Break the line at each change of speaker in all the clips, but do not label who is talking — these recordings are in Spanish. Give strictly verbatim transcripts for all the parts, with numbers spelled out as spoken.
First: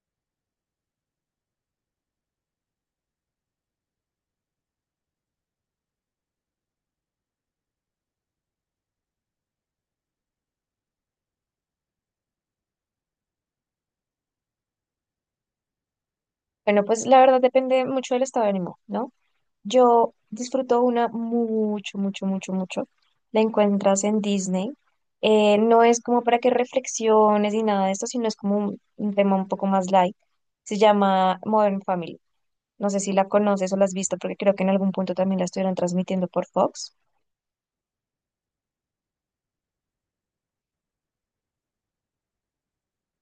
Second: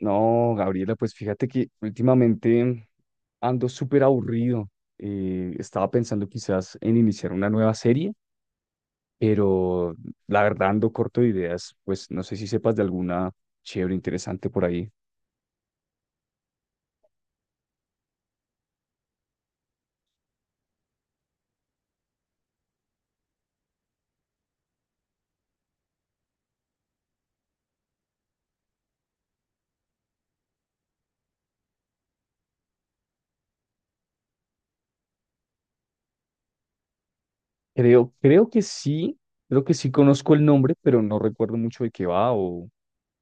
No, Gabriela, pues fíjate que últimamente ando súper aburrido. Eh, estaba pensando quizás en iniciar una nueva serie, pero la verdad ando corto de ideas. Pues no sé si sepas de alguna chévere, interesante por ahí.
Bueno, pues la verdad depende mucho del estado de ánimo, ¿no? Yo disfruto una mucho, mucho, mucho, mucho. La encuentras en Disney. Eh, no es como para que reflexiones ni nada de esto, sino es como un, un tema un poco más light. Se llama Modern Family. No sé si la conoces o la has visto, porque creo que en algún punto también la estuvieron transmitiendo por Fox.
Creo, creo que sí, creo que sí conozco el nombre, pero no recuerdo mucho de qué va o,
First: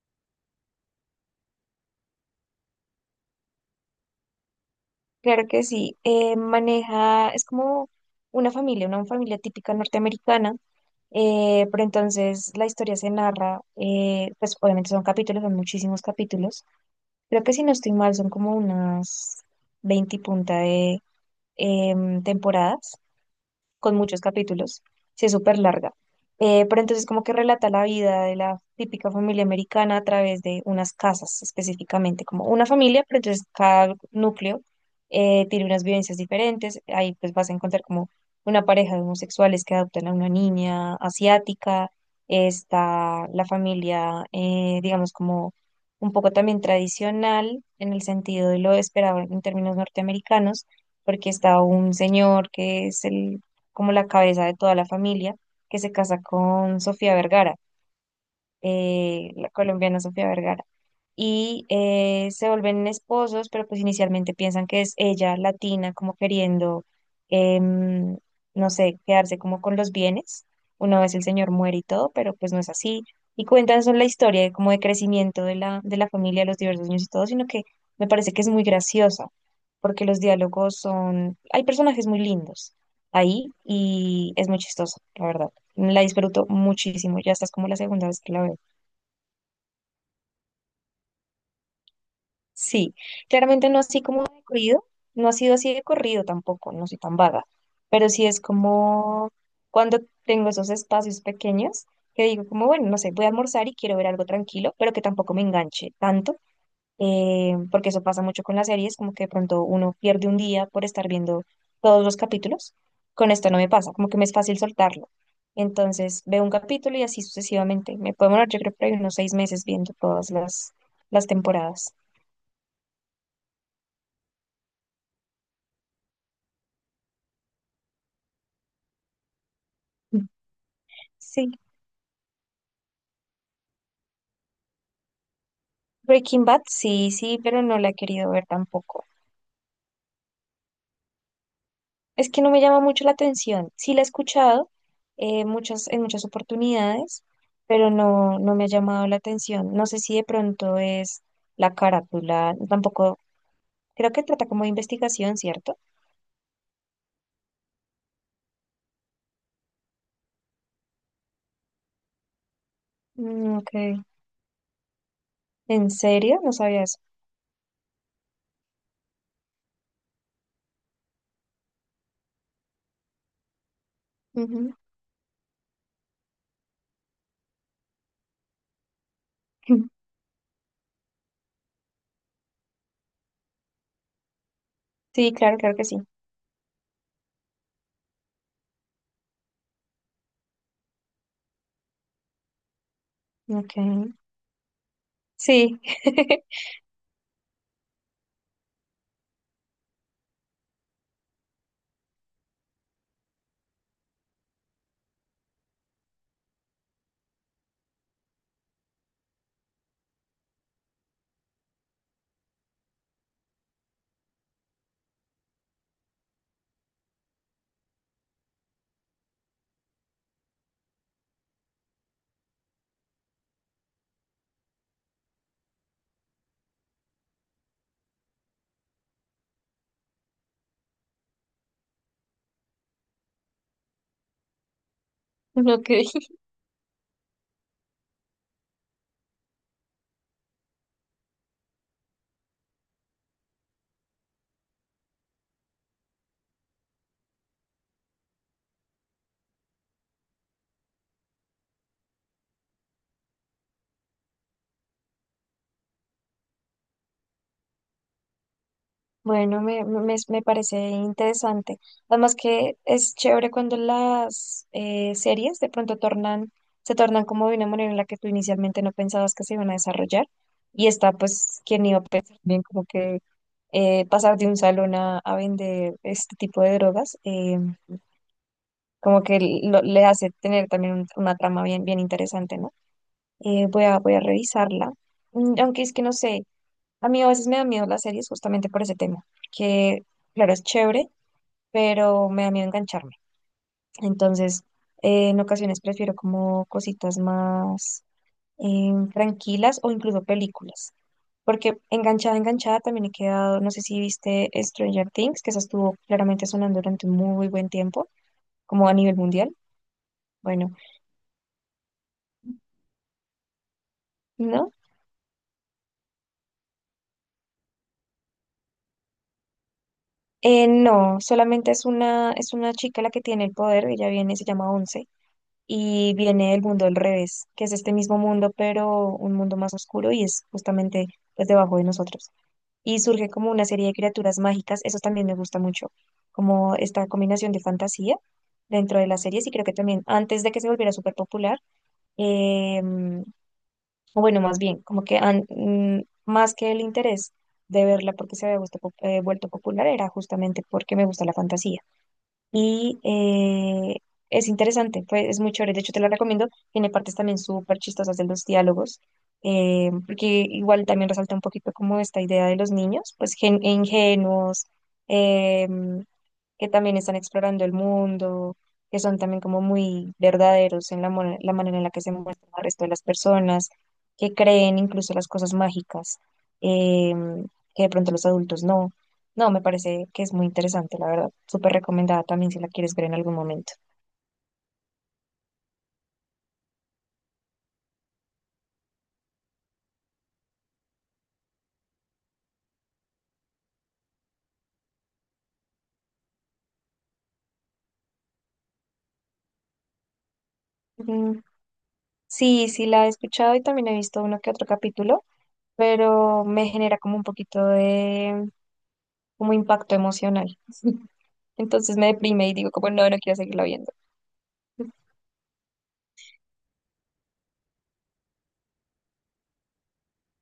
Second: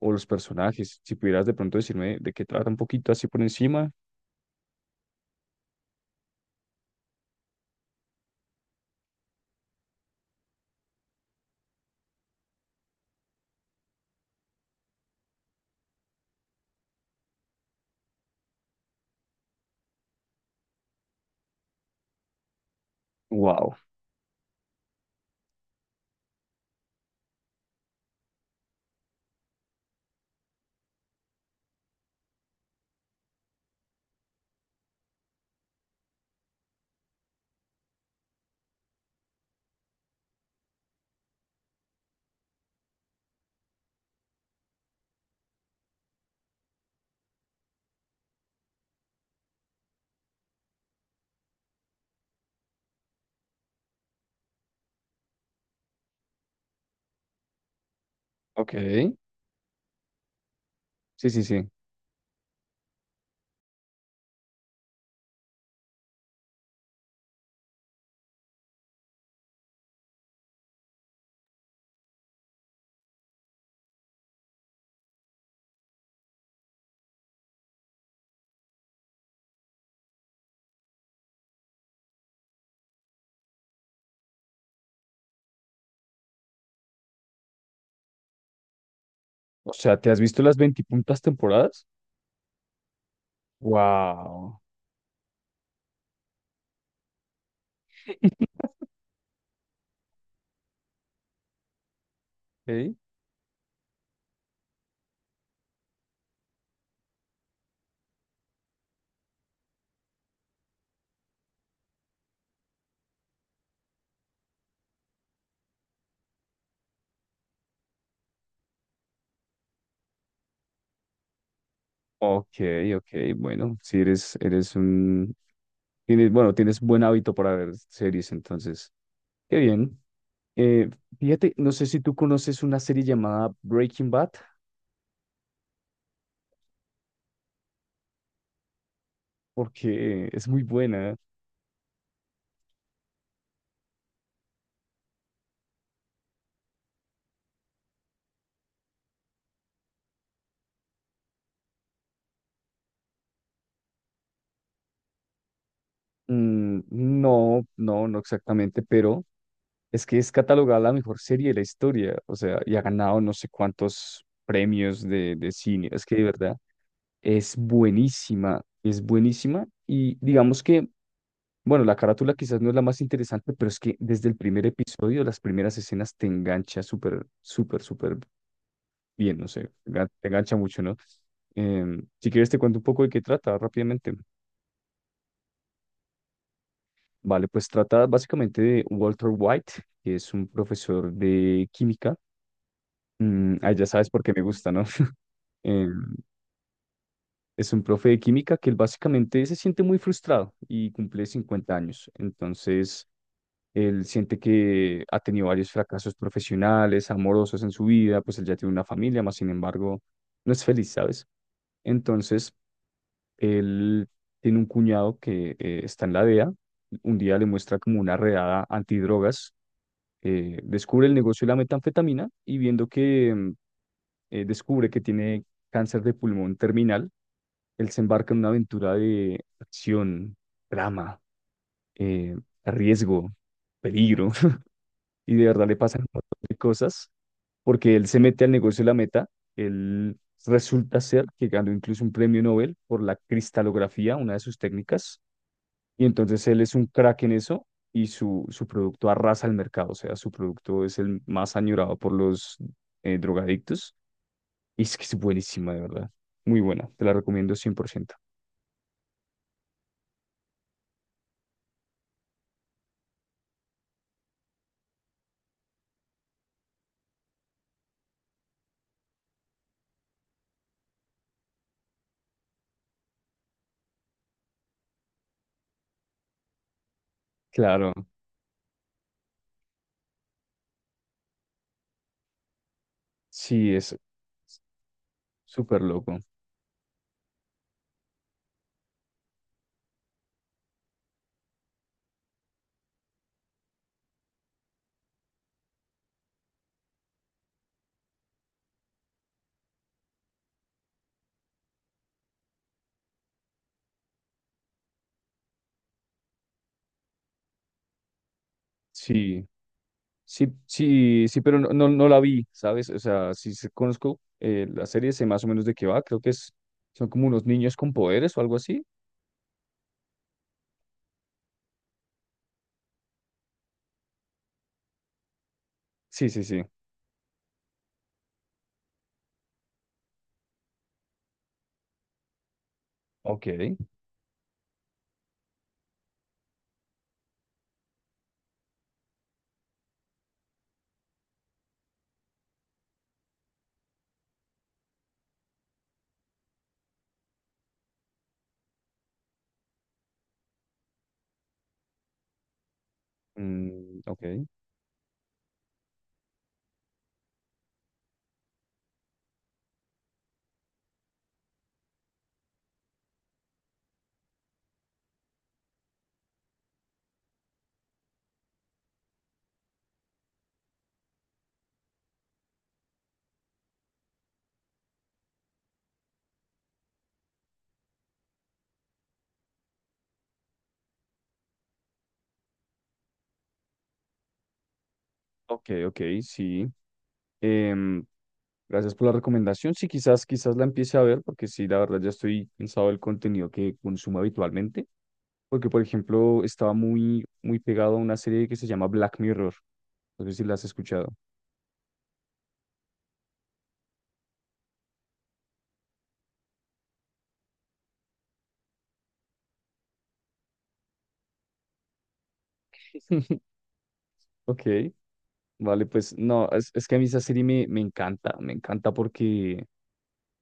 o los personajes. Si pudieras de pronto decirme de qué trata un poquito así por encima.
Claro que sí. Eh, maneja, es como una familia, una familia típica norteamericana. Eh, pero entonces la historia se narra, eh, pues obviamente son capítulos, son muchísimos capítulos. Creo que si no estoy mal, son como unas veinte y punta de em, temporadas
Wow.
con muchos capítulos, sí es súper larga. Eh, pero entonces como que relata la vida de la típica familia americana a través de unas casas específicamente, como una familia, pero entonces cada núcleo eh, tiene unas vivencias diferentes. Ahí pues vas a encontrar como una pareja de homosexuales que adoptan a una niña asiática, está la familia, eh, digamos, como un poco también tradicional en el sentido de lo esperado en términos norteamericanos, porque está un señor que es el como la cabeza de toda la familia, que se casa con Sofía Vergara.
Ok.
Eh, la colombiana Sofía Vergara.
Sí, sí,
Y
sí.
eh, se vuelven esposos, pero pues inicialmente piensan que es ella latina, como queriendo, em, no sé, quedarse como con los bienes. Una vez el señor muere y todo, pero pues no es así. Y cuentan son la historia de, como de crecimiento de la, de la familia, los diversos niños y todo, sino que me parece que es muy graciosa, porque los diálogos son, hay personajes muy lindos ahí y es muy chistoso, la verdad. La disfruto muchísimo, ya estás como la segunda vez que la veo.
O sea, ¿te has visto las veintipuntas temporadas?
Sí, claramente no así como de
Wow.
corrido, no ha sido así de corrido tampoco, no soy tan vaga, pero sí es como cuando tengo esos espacios pequeños que digo como, bueno,
Ok,
no sé, voy a almorzar y quiero ver algo tranquilo, pero que tampoco me enganche tanto eh, porque eso pasa mucho con las series, como que de pronto uno pierde un día por estar viendo todos los capítulos. Con esto no me pasa, como que me es fácil soltarlo. Entonces veo un capítulo y así sucesivamente. Me puedo demorar, yo creo por ahí unos seis meses viendo todas las, las temporadas.
ok, ok, bueno, si eres, eres un, tienes, bueno, tienes buen hábito para ver series, entonces, qué bien. Eh,
Sí,
Fíjate, no sé si tú conoces una serie llamada Breaking Bad,
Breaking Bad, sí, sí, pero no la he querido ver tampoco.
porque es muy buena.
Es que no me llama mucho la atención. Sí la he escuchado eh, muchas, en muchas oportunidades, pero no, no me ha llamado la atención. No sé si de pronto es la carátula, tampoco, creo que trata como de investigación, ¿cierto?
Mm, no, no, no exactamente, pero es que es catalogada la mejor serie de la historia, o sea, y ha ganado no sé
Mm, ok.
cuántos premios de, de cine,
¿En
es que de
serio? No
verdad
sabía eso.
es buenísima, es buenísima, y digamos que bueno, la carátula quizás no es la más interesante, pero es que desde el primer
Ujú.
episodio, las primeras escenas te engancha súper, súper, súper bien, no sé, engan- te engancha mucho, ¿no? Em, si quieres te cuento un poco de qué trata rápidamente.
Sí, claro, claro que sí.
Vale, pues trata básicamente de Walter White, que es un profesor de química. Mm, ah,
Ok.
ya sabes por qué me gusta, ¿no?
Sí.
Em, es un profe de química que él básicamente se siente muy frustrado y cumple cincuenta años. Entonces él siente que ha tenido varios fracasos profesionales, amorosos en su vida, pues él ya tiene una familia, más sin embargo, no es feliz, ¿sabes? Entonces, él tiene un cuñado que eh, está en la D E A, un día le muestra como una redada antidrogas, eh, descubre el negocio de la metanfetamina y viendo que mm, eh, descubre que tiene cáncer de pulmón terminal, él se embarca en una aventura de acción, drama, eh, riesgo, peligro, y de verdad le
Ok.
pasan un montón de cosas porque él se mete al negocio de la meta. Él resulta ser que ganó incluso un premio Nobel por la cristalografía, una de sus técnicas, y entonces él es un crack en eso y su, su producto arrasa el mercado, o sea, su producto es el más añorado por los eh, drogadictos y es que es buenísima, de verdad, muy buena, te la recomiendo cien por ciento.
Bueno, me, me, me parece interesante. Además que es chévere cuando las eh, series de pronto tornan, se tornan como de una manera en la que tú inicialmente no pensabas que se iban a desarrollar. Y está, pues, quien iba a pensar bien como que eh, pasar de un salón a, a vender este tipo de drogas, eh,
Claro,
como que lo- le hace tener también un- una trama bien, bien interesante, ¿no? Eh,
sí,
voy
es
a, voy a revisarla. Mm,
súper
Aunque es que no
loco,
sé. A mí a veces me da miedo las series justamente por ese tema, que claro, es chévere, pero me da miedo engancharme. Entonces, eh, en ocasiones prefiero como cositas más em, tranquilas o incluso películas, porque enganchada, enganchada también he quedado, no sé si viste Stranger Things, que esa estuvo claramente sonando durante un muy buen tiempo, como a nivel
sí.
mundial.
Sí,
Bueno,
sí, sí, pero no, no, no la vi, ¿sabes? O sea, sí se- conozco eh,
¿no?
la serie, sé más o menos de qué va, creo que es, son como unos niños con poderes o algo así.
Eh, no, solamente es una, es una chica la que tiene el poder, ella viene, se llama Once y
Sí, sí,
viene el
sí.
mundo al revés, que es este mismo mundo, pero un mundo más oscuro y es justamente pues debajo de nosotros. Y surge
Ok.
como una serie de criaturas mágicas, eso también me gusta mucho, como esta combinación de fantasía dentro de las series y creo que también antes de que se volviera súper popular, eh, o bueno, más bien, como que an- mm, más que el interés de verla porque se había vuesto pop- eh, vuelto popular era justamente porque me gusta la fantasía y eh,
Mm, ok,
es interesante, pues es muy chévere, de hecho te lo recomiendo, tiene partes también súper chistosas de los diálogos, eh, porque igual también resalta un poquito como esta idea de los niños, pues gen- ingenuos, em, que también están explorando el mundo, que son también como muy verdaderos en la, mo- la manera en la que se muestran al resto de las personas, que creen incluso las cosas mágicas, em, que de pronto los adultos no. No, me parece que es muy interesante, la verdad. Súper recomendada también si la quieres ver en algún momento.
ok, ok, sí. Em, Gracias por la recomendación. Sí, quizás, quizás la empiece a ver, porque sí, la verdad ya estoy cansado del contenido que consumo habitualmente. Porque, por ejemplo, estaba muy, muy pegado a una serie que se llama Black Mirror. No sé si la has escuchado.
Mm, sí, sí la he escuchado y también he visto uno que otro capítulo, pero me genera como un poquito de como impacto emocional. Entonces me deprime y digo como no, no quiero seguirla viendo.
Ok. Vale, pues no, es, es que a mí esa serie me, me encanta, me encanta porque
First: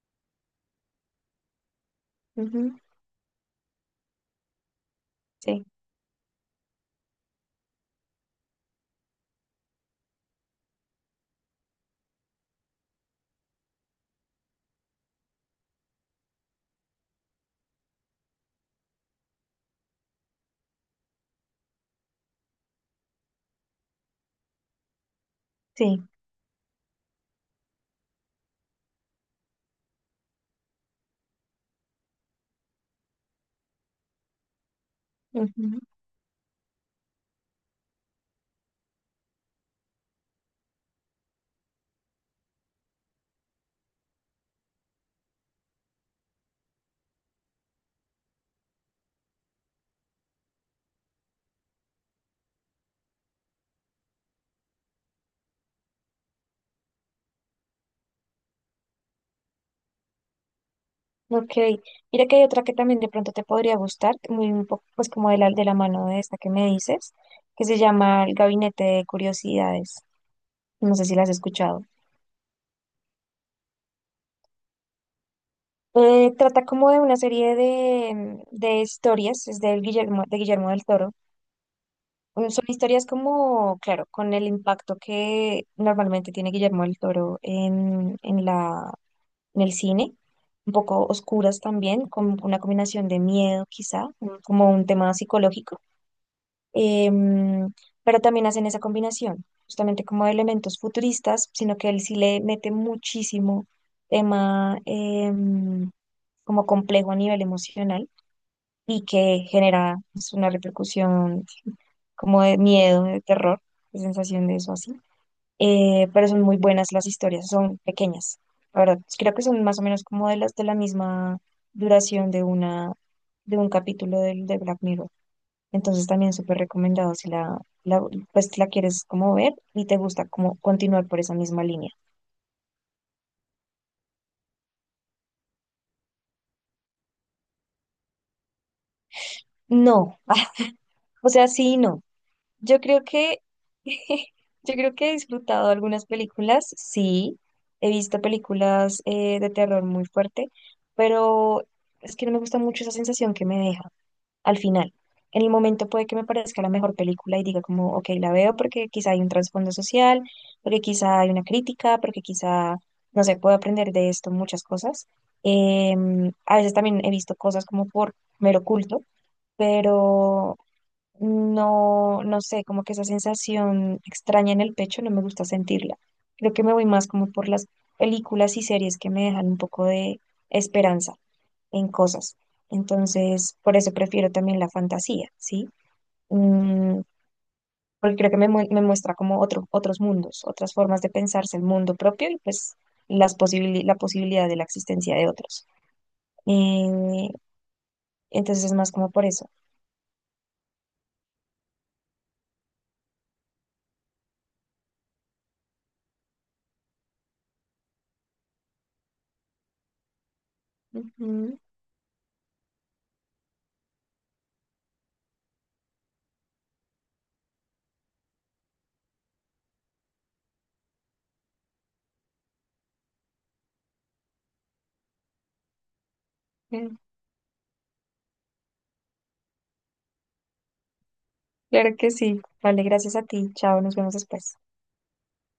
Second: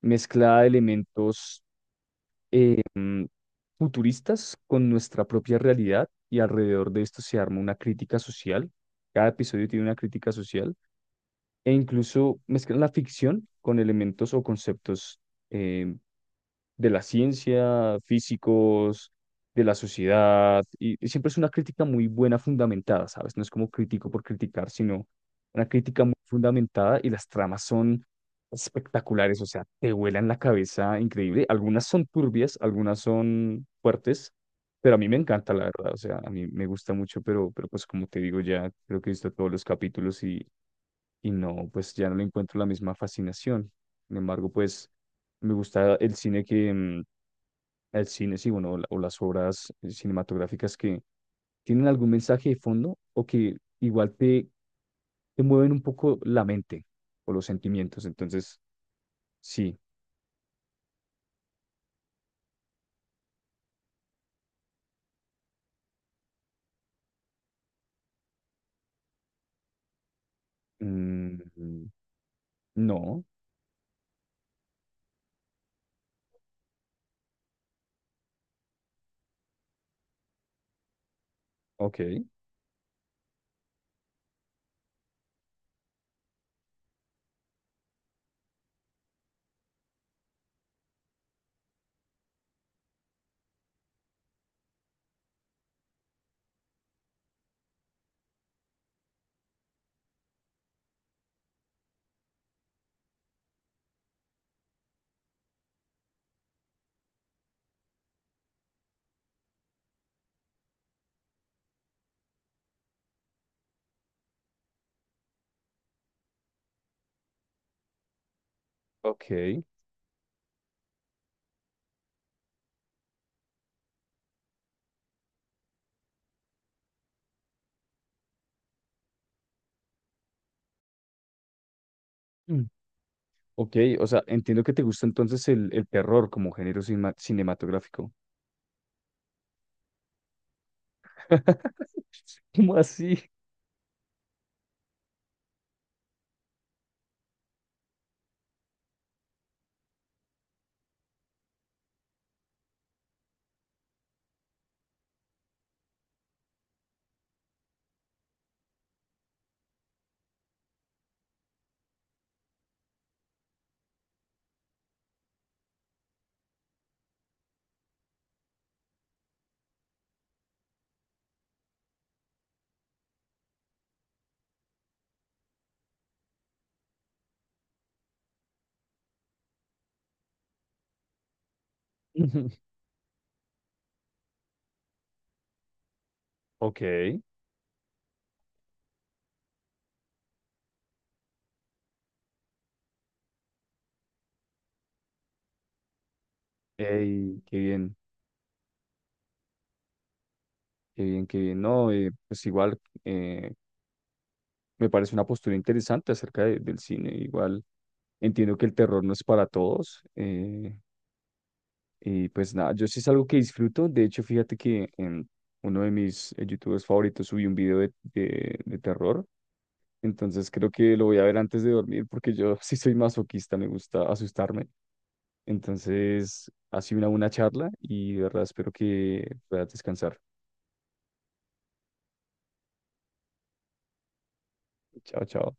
mezcla elementos
Ujú,
futuristas con nuestra propia
sí.
realidad y alrededor de esto se arma una crítica social. Cada episodio tiene una crítica social e incluso mezclan la ficción con elementos o conceptos eh, de la ciencia, físicos, de la sociedad, y, y siempre es una crítica muy buena, fundamentada, ¿sabes? No es como crítico por criticar, sino una crítica
Sí.
muy fundamentada y las tramas son espectaculares, o sea, te vuelan la cabeza increíble. Algunas son turbias, algunas son fuertes, pero a mí me encanta, la
Ujú,
verdad, o sea, a mí me gusta mucho, pero, pero pues como te digo, ya creo que he visto todos los capítulos y y no, pues ya no le encuentro la misma fascinación. Sin embargo, pues me gusta el cine que, mm, el cine, sí, bueno, o la- o las obras eh, cinematográficas que tienen algún mensaje de fondo o que igual te, te mueven un poco la mente o los sentimientos. Entonces, sí,
ok. Mira que hay otra que también de pronto te podría gustar, muy un poco, pues como de la, de la mano de esta que me dices, que se llama El Gabinete de Curiosidades. No sé si la has escuchado.
mm, no,
Eh, trata como de una serie de, de historias, es del Guillermo, de Guillermo del Toro.
ok,
Mm, Son historias como, claro, con el impacto que normalmente tiene Guillermo del Toro en, en la, en el cine, un poco oscuras también, con una combinación de miedo quizá, un- como un tema psicológico, em, pero también hacen esa combinación, justamente como de elementos futuristas, sino que él sí le mete muchísimo tema em, como complejo a nivel emocional y que genera pues, una repercusión como de miedo, de terror, de sensación de eso así eh, pero son muy buenas las historias, son pequeñas, la verdad. Creo que son
ok.
más o menos como de las de la misma duración de una, de un capítulo del de Black Mirror. Entonces también súper recomendado si la, la, pues la quieres como ver y te gusta como continuar por esa misma línea.
Mm, ok, o sea, entiendo que te gusta entonces el, el terror como género cinema- cinematográfico.
No, o sea, sí y no.
¿Cómo
Yo creo
así?
que, yo creo que he disfrutado algunas películas, sí, he visto películas eh, de terror muy fuerte, pero es que no me gusta mucho esa sensación que me deja al final. En el momento puede que me parezca la mejor película y diga como, ok, la veo porque quizá hay un trasfondo social, porque quizá hay una crítica, porque quizá, no sé, puedo aprender de esto muchas cosas. Em, a veces también he visto cosas como por mero culto, pero no, no sé, como que esa sensación extraña en el pecho no me gusta sentirla. Creo que me voy más como por las películas y series que me dejan un poco de esperanza en cosas. Entonces, por eso prefiero también la fantasía, ¿sí?
Ok,
Mm,
ey,
porque creo que me, mu- me muestra como otro, otros mundos, otras formas de pensarse el mundo propio y pues las posibili- la posibilidad de la existencia de otros. Eh,
qué bien,
entonces es más como por eso.
qué bien, qué bien. No, eh, pues igual eh, me parece una postura interesante acerca de- del cine. Igual entiendo que el terror no es para todos. Eh,
Ujú.
y pues nada, yo sí es algo que disfruto. De hecho, fíjate que en uno de mis eh, youtubers favoritos subí un video de, de, de terror. Entonces creo que lo voy a ver antes de dormir porque yo sí soy masoquista, me gusta asustarme. Entonces, ha sido una buena charla y de verdad espero que puedas descansar.
Claro que sí. Vale, gracias a ti. Chao, nos vemos después.
Chao, chao.